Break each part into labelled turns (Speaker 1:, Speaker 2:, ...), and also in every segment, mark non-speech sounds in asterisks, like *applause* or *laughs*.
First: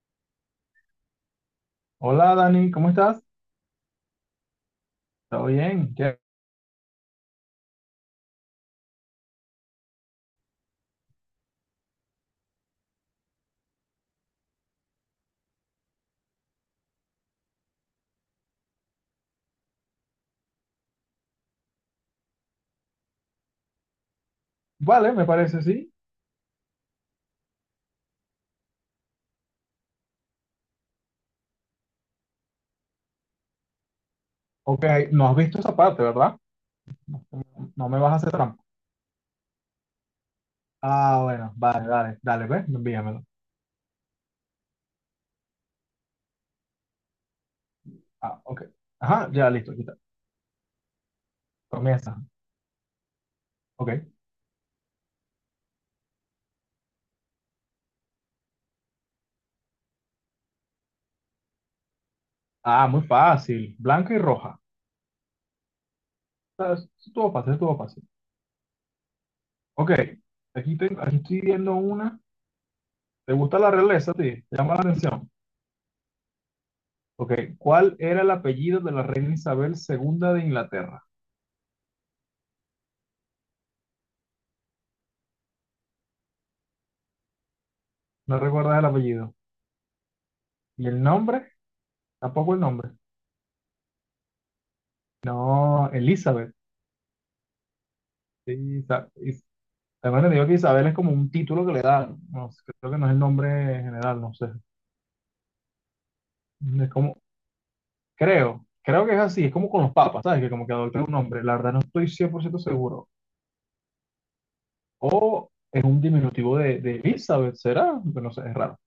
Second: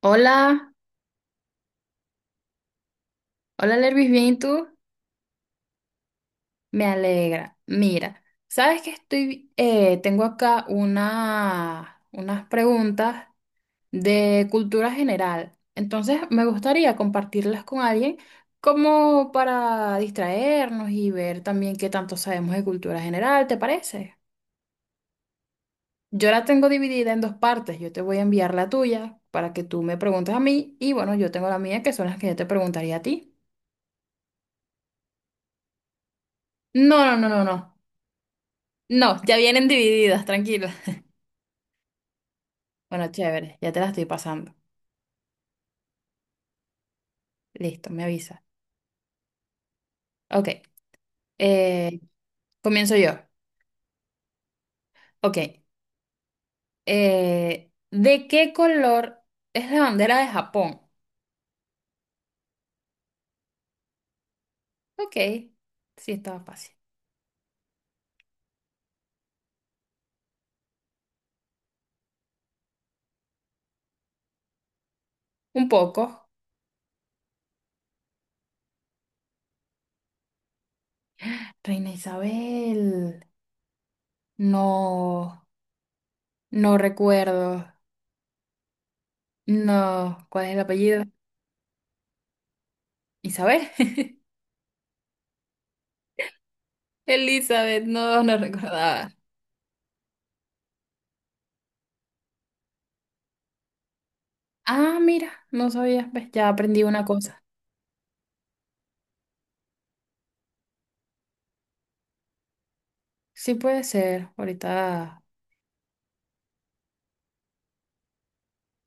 Speaker 1: Hola,
Speaker 2: Hola Dani, ¿cómo estás?
Speaker 1: hola Lervis, ¿bien y tú?
Speaker 2: ¿Todo bien?
Speaker 1: Me alegra. Mira, sabes que estoy, tengo acá unas preguntas de cultura general. Entonces me gustaría compartirlas con alguien como para distraernos y ver también qué tanto sabemos de cultura general, ¿te parece?
Speaker 2: Vale, me parece, sí.
Speaker 1: Yo la tengo dividida en dos partes. Yo te voy a enviar la tuya para que tú me preguntes a mí y bueno, yo tengo la mía que son las que yo te preguntaría a ti.
Speaker 2: Ok, no has visto esa parte, ¿verdad?
Speaker 1: No, no, no, no, no.
Speaker 2: No me vas a hacer trampa.
Speaker 1: No, ya vienen divididas, tranquila.
Speaker 2: Ah, bueno, vale, dale, dale, ve,
Speaker 1: Bueno,
Speaker 2: envíamelo.
Speaker 1: chévere, ya te la estoy pasando. Listo, me
Speaker 2: Ah,
Speaker 1: avisa.
Speaker 2: ok. Ajá, ya listo, aquí está.
Speaker 1: Ok, eh,
Speaker 2: Comienza.
Speaker 1: comienzo yo.
Speaker 2: Ok.
Speaker 1: Ok, ¿de qué color es la bandera de Japón?
Speaker 2: Ah, muy fácil. Blanca y roja.
Speaker 1: Ok, sí, estaba fácil.
Speaker 2: Ah, estuvo fácil, estuvo fácil. Ok, aquí estoy viendo una. ¿Te gusta la realeza, a ti? ¿Te llama la atención?
Speaker 1: Un poco.
Speaker 2: Ok, ¿cuál era el apellido de la reina Isabel II de Inglaterra?
Speaker 1: Reina Isabel. No, no recuerdo.
Speaker 2: No recuerdas el apellido.
Speaker 1: No, ¿cuál es el
Speaker 2: ¿Y
Speaker 1: apellido?
Speaker 2: el nombre? Tampoco el nombre.
Speaker 1: Isabel. *laughs*
Speaker 2: No, Elizabeth.
Speaker 1: Elizabeth, no, no
Speaker 2: Sí, Isa-
Speaker 1: recordaba.
Speaker 2: Is- además, te digo que Isabel es como un título que le dan. No, sé, creo que no es el nombre general, no sé.
Speaker 1: Ah, mira, no sabía, ves, ya aprendí
Speaker 2: Es
Speaker 1: una
Speaker 2: como,
Speaker 1: cosa.
Speaker 2: creo, creo que es así. Es como con los papas, ¿sabes? Que como que adoptan un nombre. La verdad no estoy 100% seguro.
Speaker 1: Sí puede ser, ahorita.
Speaker 2: O es un diminutivo de Elizabeth, ¿será? Pero no sé, es raro.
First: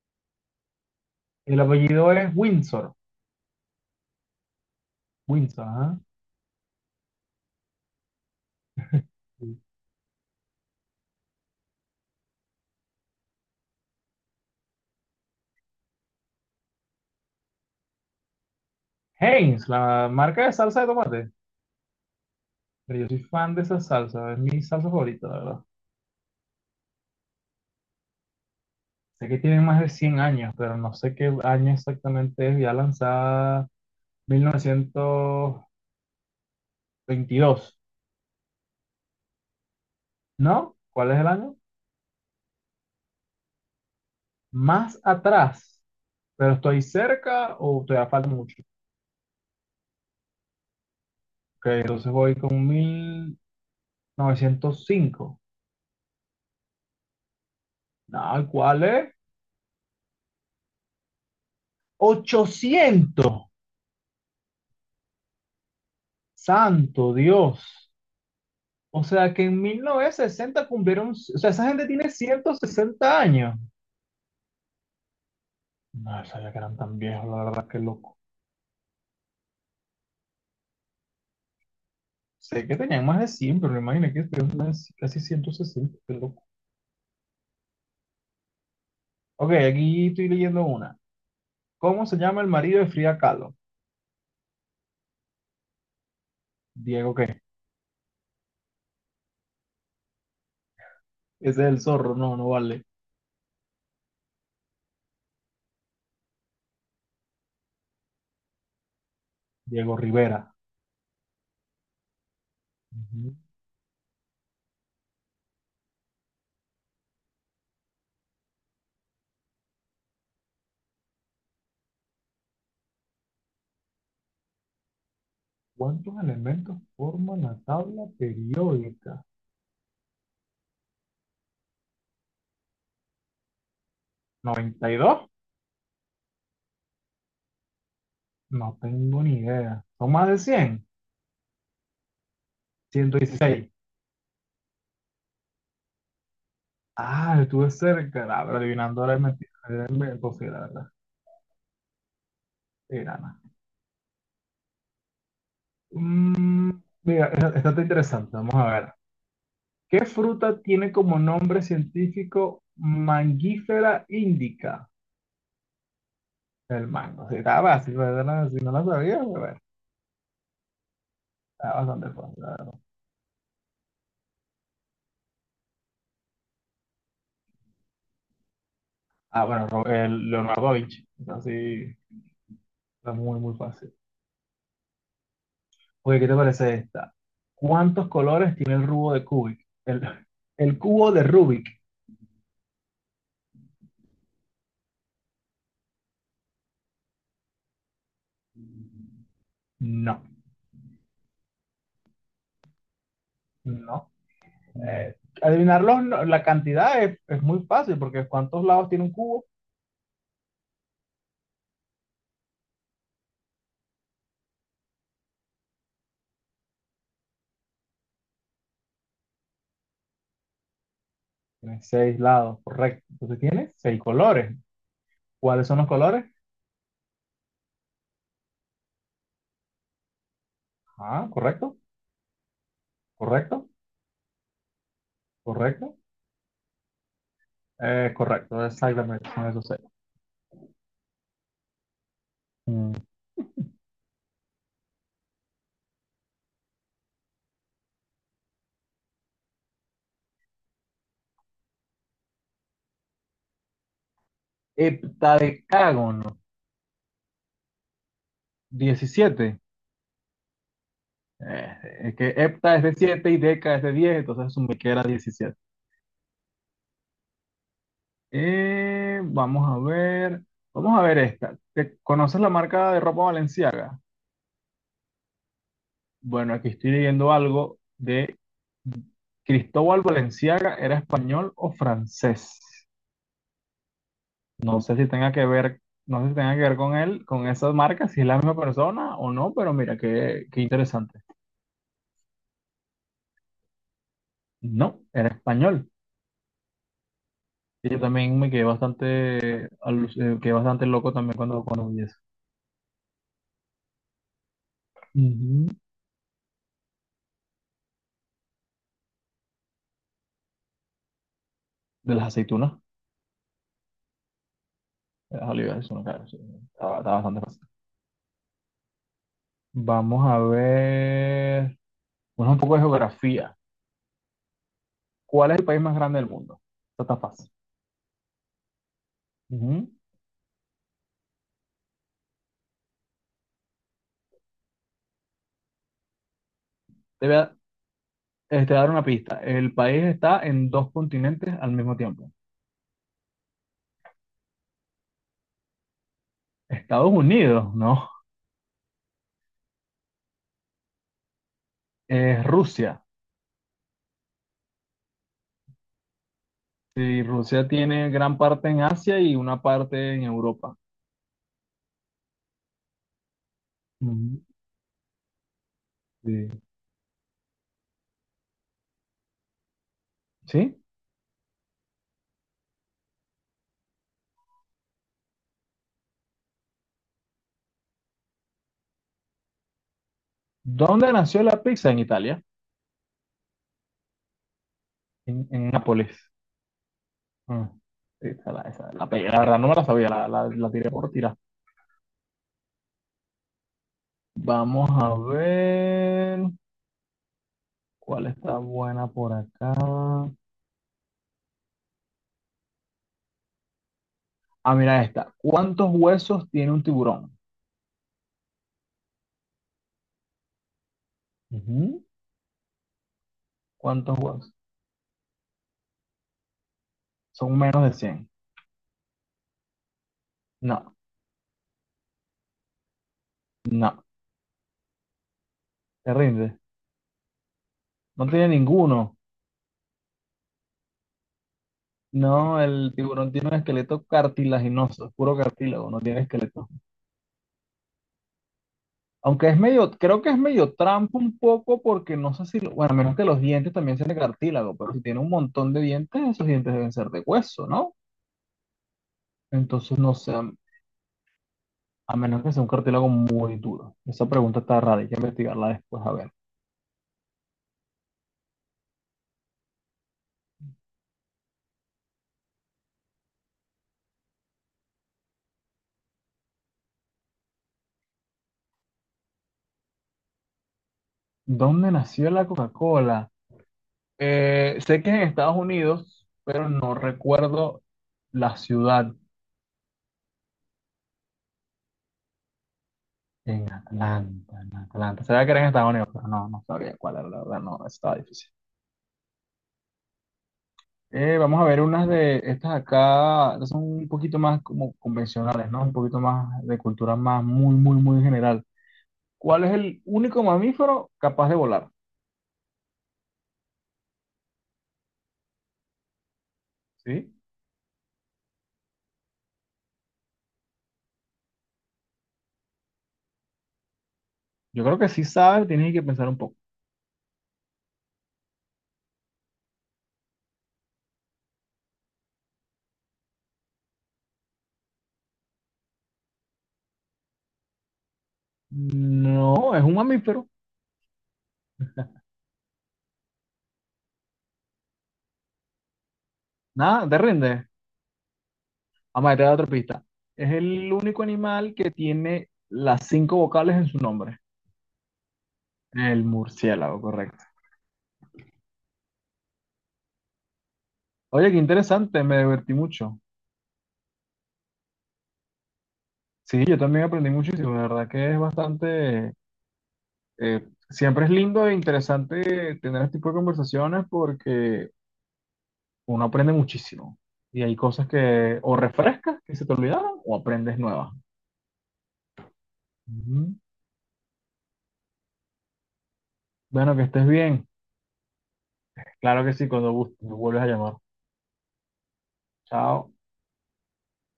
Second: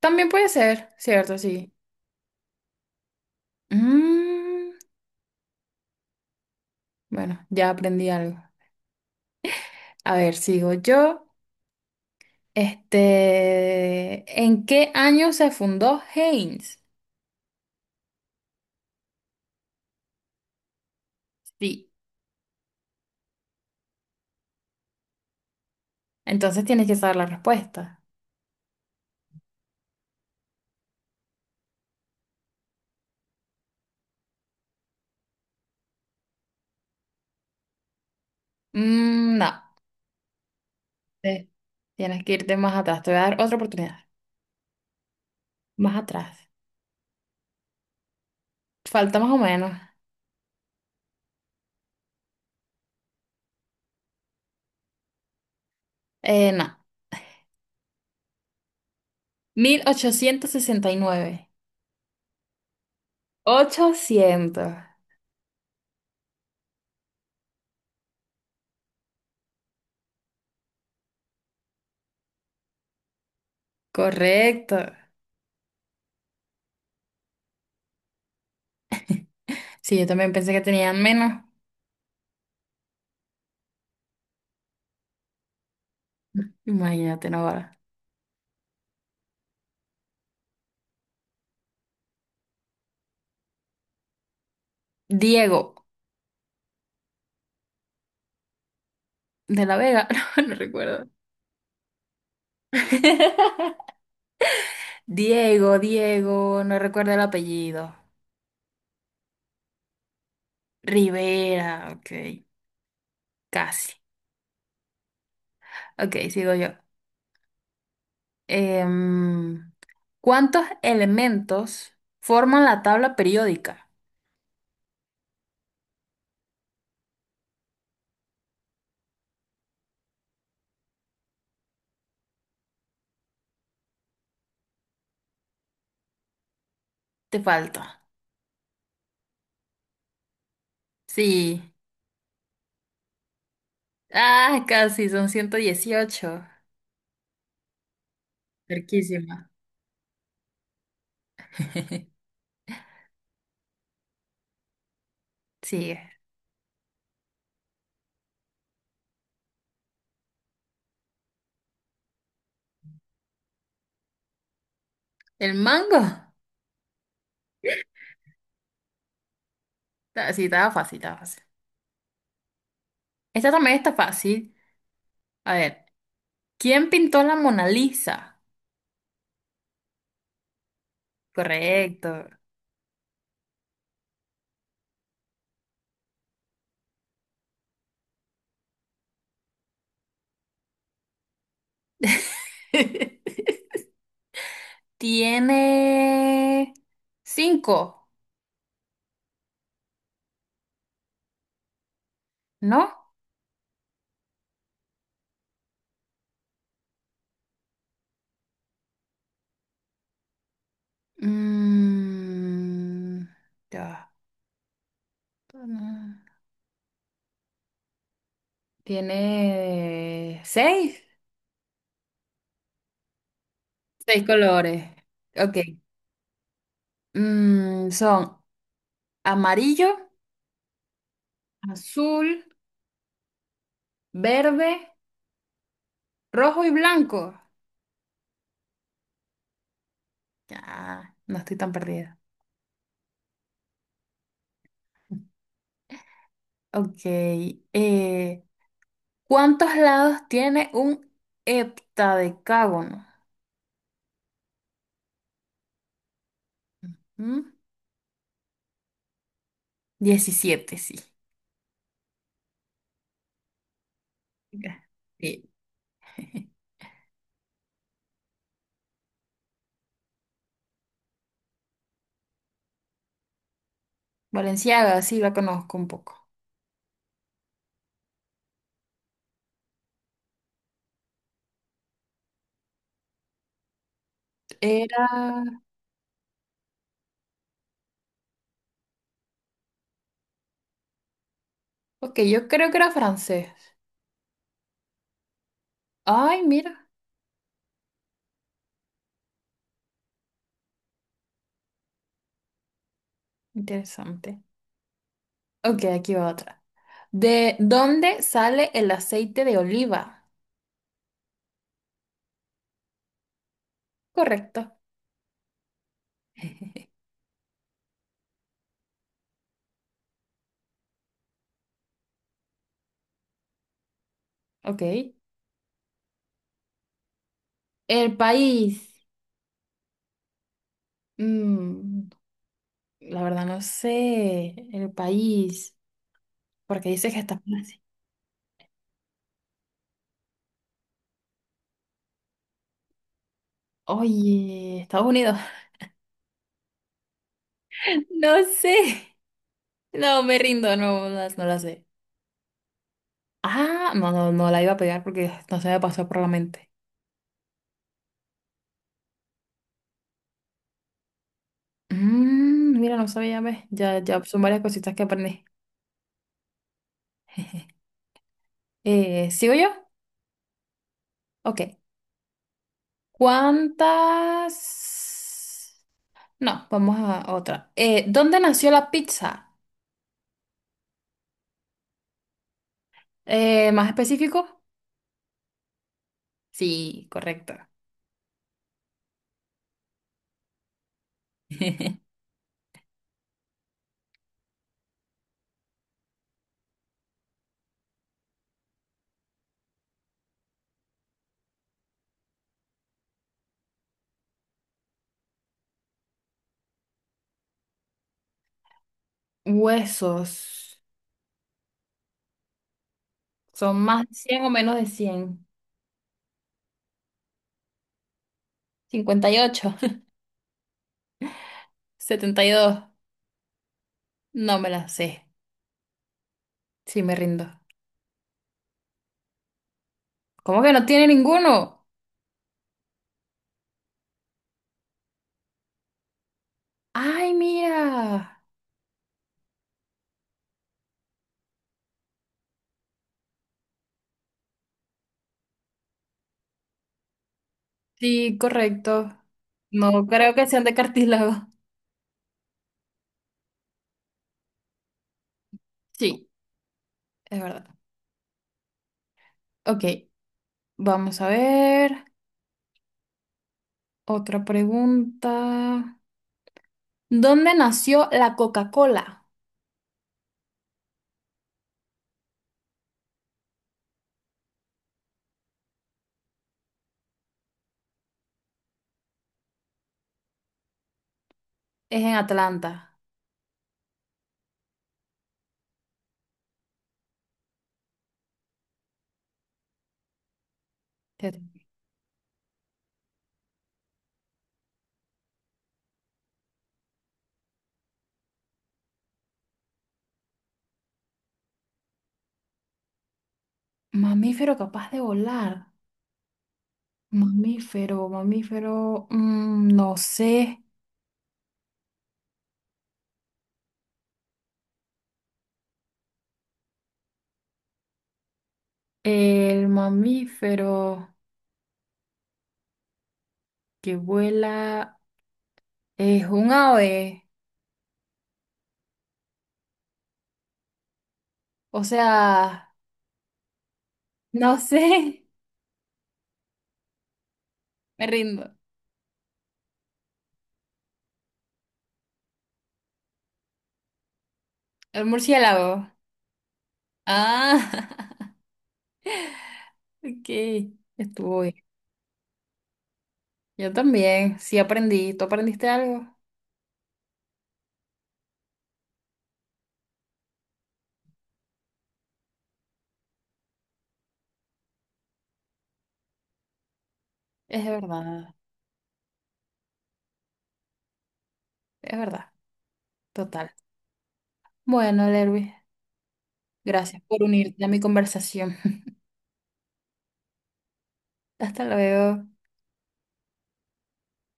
Speaker 1: También puede ser, ¿cierto?
Speaker 2: El
Speaker 1: Sí.
Speaker 2: apellido es Windsor.
Speaker 1: Mm,
Speaker 2: Windsor, ajá.
Speaker 1: bueno, ya aprendí algo.
Speaker 2: Sí.
Speaker 1: A ver, sigo yo. Este, ¿en qué año se fundó Heinz?
Speaker 2: Heinz, la marca de salsa de tomate.
Speaker 1: Sí.
Speaker 2: Pero yo soy fan de esa salsa, es mi salsa favorita, la verdad.
Speaker 1: Entonces tienes que saber la respuesta.
Speaker 2: Sé que tiene más de 100 años, pero no sé qué año exactamente es. Ya lanzada 1922,
Speaker 1: Mm, no.
Speaker 2: ¿no? ¿Cuál es el
Speaker 1: Eh,
Speaker 2: año?
Speaker 1: Tienes que irte más atrás. Te voy a dar otra oportunidad.
Speaker 2: Más atrás,
Speaker 1: Más atrás.
Speaker 2: pero estoy cerca o todavía falta mucho.
Speaker 1: Falta más o menos.
Speaker 2: Ok, entonces voy con 1905.
Speaker 1: No.
Speaker 2: No, ¿cuál es?
Speaker 1: 1869.
Speaker 2: 800.
Speaker 1: 800.
Speaker 2: Santo Dios. O sea que en 1960 cumplieron, o sea, esa gente tiene 160 años.
Speaker 1: Correcto.
Speaker 2: No sabía que eran tan viejos, la verdad, que loco.
Speaker 1: Sí, yo también pensé que tenían menos.
Speaker 2: Sé que tenían más de 100, pero imagina que este es casi 160, qué loco.
Speaker 1: Imagínate, Navarra.
Speaker 2: Ok, aquí estoy leyendo una. ¿Cómo se llama el marido de Frida Kahlo?
Speaker 1: Diego
Speaker 2: Diego, ¿qué?
Speaker 1: de la Vega, *laughs* no, no recuerdo.
Speaker 2: Ese es el zorro, no, no vale.
Speaker 1: *laughs* Diego, no recuerdo el apellido.
Speaker 2: Diego Rivera.
Speaker 1: Rivera, ok,
Speaker 2: Ujú.
Speaker 1: casi. Ok, sigo yo. Em, ¿Cuántos elementos forman la tabla periódica?
Speaker 2: ¿Cuántos elementos forman la tabla periódica? 92.
Speaker 1: Te falta.
Speaker 2: No tengo ni idea. ¿Son más de 100?
Speaker 1: Sí.
Speaker 2: 116.
Speaker 1: Ah, casi, son 118.
Speaker 2: Ah, estuve cerca. Ah, pero adivinando ahora es
Speaker 1: Cerquísima.
Speaker 2: mentira. Era imposible, la verdad.
Speaker 1: *laughs*
Speaker 2: Era nada.
Speaker 1: Sigue.
Speaker 2: Mm, mira, esta está interesante. Vamos a ver. ¿Qué fruta tiene como nombre científico Mangifera indica?
Speaker 1: ¿El mango?
Speaker 2: El mango. Sí, está fácil, ¿verdad? Si no lo sabía, pues, bueno,
Speaker 1: Ah, sí, estaba fácil, estaba fácil.
Speaker 2: está bastante fácil, la verdad.
Speaker 1: Esta también está fácil. A ver. ¿Quién pintó la Mona Lisa?
Speaker 2: Ah, bueno, el Leonardo da Vinci. Entonces, sí,
Speaker 1: Correcto.
Speaker 2: está muy, muy fácil. Oye, ¿qué te parece esta? ¿Cuántos colores tiene el cubo de Kubik? El cubo de Rubik.
Speaker 1: *laughs* Tiene cinco,
Speaker 2: No,
Speaker 1: ¿no?
Speaker 2: no. Eh, Adivinarlo, no, la cantidad es muy fácil porque ¿cuántos lados tiene un cubo?
Speaker 1: Mm, ya. Tiene seis.
Speaker 2: Tiene seis lados, correcto. Entonces tiene seis
Speaker 1: Seis
Speaker 2: colores.
Speaker 1: colores. Ok.
Speaker 2: ¿Cuáles son los colores?
Speaker 1: Mm, son amarillo,
Speaker 2: Ah, correcto,
Speaker 1: azul,
Speaker 2: correcto,
Speaker 1: verde,
Speaker 2: correcto,
Speaker 1: rojo y blanco.
Speaker 2: correcto, exactamente, son esos seis.
Speaker 1: Ya, no estoy tan perdida.
Speaker 2: Mm.
Speaker 1: Ok. ¿Cuántos lados tiene un heptadecágono?
Speaker 2: Heptadecágono,
Speaker 1: ¿Mm?
Speaker 2: 17.
Speaker 1: 17, sí.
Speaker 2: Eh, es que hepta es de 7 y deca es de 10, entonces asumí
Speaker 1: Ya,
Speaker 2: que era
Speaker 1: sí.
Speaker 2: 17.
Speaker 1: *laughs*
Speaker 2: Vamos a ver, vamos a ver esta. ¿Te conoces la marca de ropa Valenciaga?
Speaker 1: Valenciaga, sí, la conozco un poco.
Speaker 2: Bueno, aquí estoy leyendo algo de Cristóbal Valenciaga, ¿era español o francés? No sé
Speaker 1: Era...
Speaker 2: si tenga que ver, no sé si tenga que ver con él, con esas marcas, si es la misma persona o no, pero mira, qué, qué interesante.
Speaker 1: Ok, yo creo que era francés.
Speaker 2: No, era español.
Speaker 1: Ay, mira,
Speaker 2: Y yo también me quedé bastante, quedé bastante loco también cuando vi eso.
Speaker 1: interesante.
Speaker 2: Ujú.
Speaker 1: Ok, aquí va otra. ¿De dónde sale el aceite de oliva?
Speaker 2: De las aceitunas,
Speaker 1: Correcto.
Speaker 2: de las olivas, eso no, claro, sí, estaba, estaba bastante fácil. Vamos a ver, bueno, un poco de geografía.
Speaker 1: Ok.
Speaker 2: ¿Cuál es el país más grande del mundo? Esto está fácil.
Speaker 1: El país.
Speaker 2: Ujú.
Speaker 1: Mm, la verdad no sé. El país. Porque dice que
Speaker 2: Te voy
Speaker 1: está...
Speaker 2: a, Te voy a dar una pista. El país está en dos continentes al mismo tiempo.
Speaker 1: Oye, Estados Unidos.
Speaker 2: Estados Unidos, ¿no?
Speaker 1: No sé. No, me rindo, no, no, no la sé.
Speaker 2: Es Rusia.
Speaker 1: Ah, no, no, no la iba a pegar porque no se me pasó por la mente.
Speaker 2: Sí, Rusia tiene gran parte en Asia y una parte en Europa.
Speaker 1: Mm, mira, no sabía, ¿ves? Ya, ya son
Speaker 2: Ujú.
Speaker 1: varias cositas que aprendí.
Speaker 2: Sí.
Speaker 1: *laughs* ¿Sigo yo?
Speaker 2: ¿Sí?
Speaker 1: Ok. ¿Cuántas? No, vamos a otra. ¿Dónde nació la pizza?
Speaker 2: ¿Dónde nació la pizza? En Italia,
Speaker 1: ¿Más específico?
Speaker 2: en Nápoles.
Speaker 1: Sí, correcto.
Speaker 2: Ah, sí, esa la pegué. La verdad no me la sabía, la tiré por tirar.
Speaker 1: *laughs*
Speaker 2: Vamos a ver cuál está buena por acá. Ah, mira esta. ¿Cuántos huesos tiene un tiburón?
Speaker 1: Huesos.
Speaker 2: Ujú.
Speaker 1: ¿Son más de
Speaker 2: ¿Cuántos
Speaker 1: 100 o
Speaker 2: huesos?
Speaker 1: menos de cien?
Speaker 2: Son menos de 100.
Speaker 1: 58.
Speaker 2: No,
Speaker 1: *laughs* 72.
Speaker 2: no,
Speaker 1: No me la sé.
Speaker 2: te rinde.
Speaker 1: Sí, me rindo.
Speaker 2: No tiene ninguno.
Speaker 1: ¿Cómo que no tiene ninguno?
Speaker 2: No, el tiburón tiene un esqueleto cartilaginoso, es puro cartílago, no tiene esqueleto.
Speaker 1: Ay, mira.
Speaker 2: Aunque es medio, creo que es medio trampa un poco porque no sé si, bueno, a menos que los dientes también sean de cartílago, pero si tiene un montón de dientes, esos dientes deben ser de hueso, ¿no?
Speaker 1: Sí, correcto.
Speaker 2: Entonces
Speaker 1: No
Speaker 2: no sé,
Speaker 1: creo
Speaker 2: a
Speaker 1: que sean de cartílago.
Speaker 2: a menos que sea un cartílago muy duro. Esa pregunta está rara, hay que investigarla después, a
Speaker 1: Sí,
Speaker 2: ver.
Speaker 1: es verdad. Ok, vamos a ver. Otra pregunta. ¿Dónde nació la Coca-Cola?
Speaker 2: ¿Dónde nació la Coca-Cola? Sé que es en Estados Unidos, recuerdo la ciudad.
Speaker 1: Es en Atlanta.
Speaker 2: En Atlanta, en Atlanta. Sabía que era en Estados Unidos, pero no, no sabía cuál era, la verdad, no, estaba difícil.
Speaker 1: Te-
Speaker 2: Vamos a ver unas de estas acá, estas son un poquito más como convencionales, ¿no? Un poquito más de cultura más muy, muy, muy general. ¿Cuál es el único mamífero capaz de volar?
Speaker 1: Mamífero capaz de volar.
Speaker 2: ¿Sí?
Speaker 1: Mamífero. Mm, no sé.
Speaker 2: Yo creo que sí sabes, tienes que pensar un poco.
Speaker 1: El mamífero que vuela. Es un ave.
Speaker 2: No, es un mamífero.
Speaker 1: O sea, no *laughs* sé.
Speaker 2: Nada, te rinde.
Speaker 1: Me rindo.
Speaker 2: Vamos a dar otra pista. Es el único animal que tiene las cinco vocales en su nombre.
Speaker 1: El murciélago.
Speaker 2: El murciélago, correcto.
Speaker 1: Ah, *laughs* ok. Estuvo
Speaker 2: Oye,
Speaker 1: bien.
Speaker 2: qué interesante, me divertí mucho.
Speaker 1: Yo también. Sí aprendí. ¿Tú aprendiste algo?
Speaker 2: Sí, yo también aprendí muchísimo, la verdad que es bastante, siempre es lindo e interesante tener este tipo de conversaciones porque uno aprende muchísimo
Speaker 1: Es
Speaker 2: y hay cosas
Speaker 1: verdad.
Speaker 2: que o refrescas, que se te olvidaron, o aprendes nuevas.
Speaker 1: Es verdad. Total.
Speaker 2: Ujú.
Speaker 1: Bueno, Lervis,
Speaker 2: Bueno,
Speaker 1: gracias
Speaker 2: que
Speaker 1: por
Speaker 2: estés
Speaker 1: unirte a
Speaker 2: bien.
Speaker 1: mi conversación. *laughs*
Speaker 2: Claro que sí, cuando gustes, me vuelves a llamar.
Speaker 1: Hasta luego.
Speaker 2: Chao.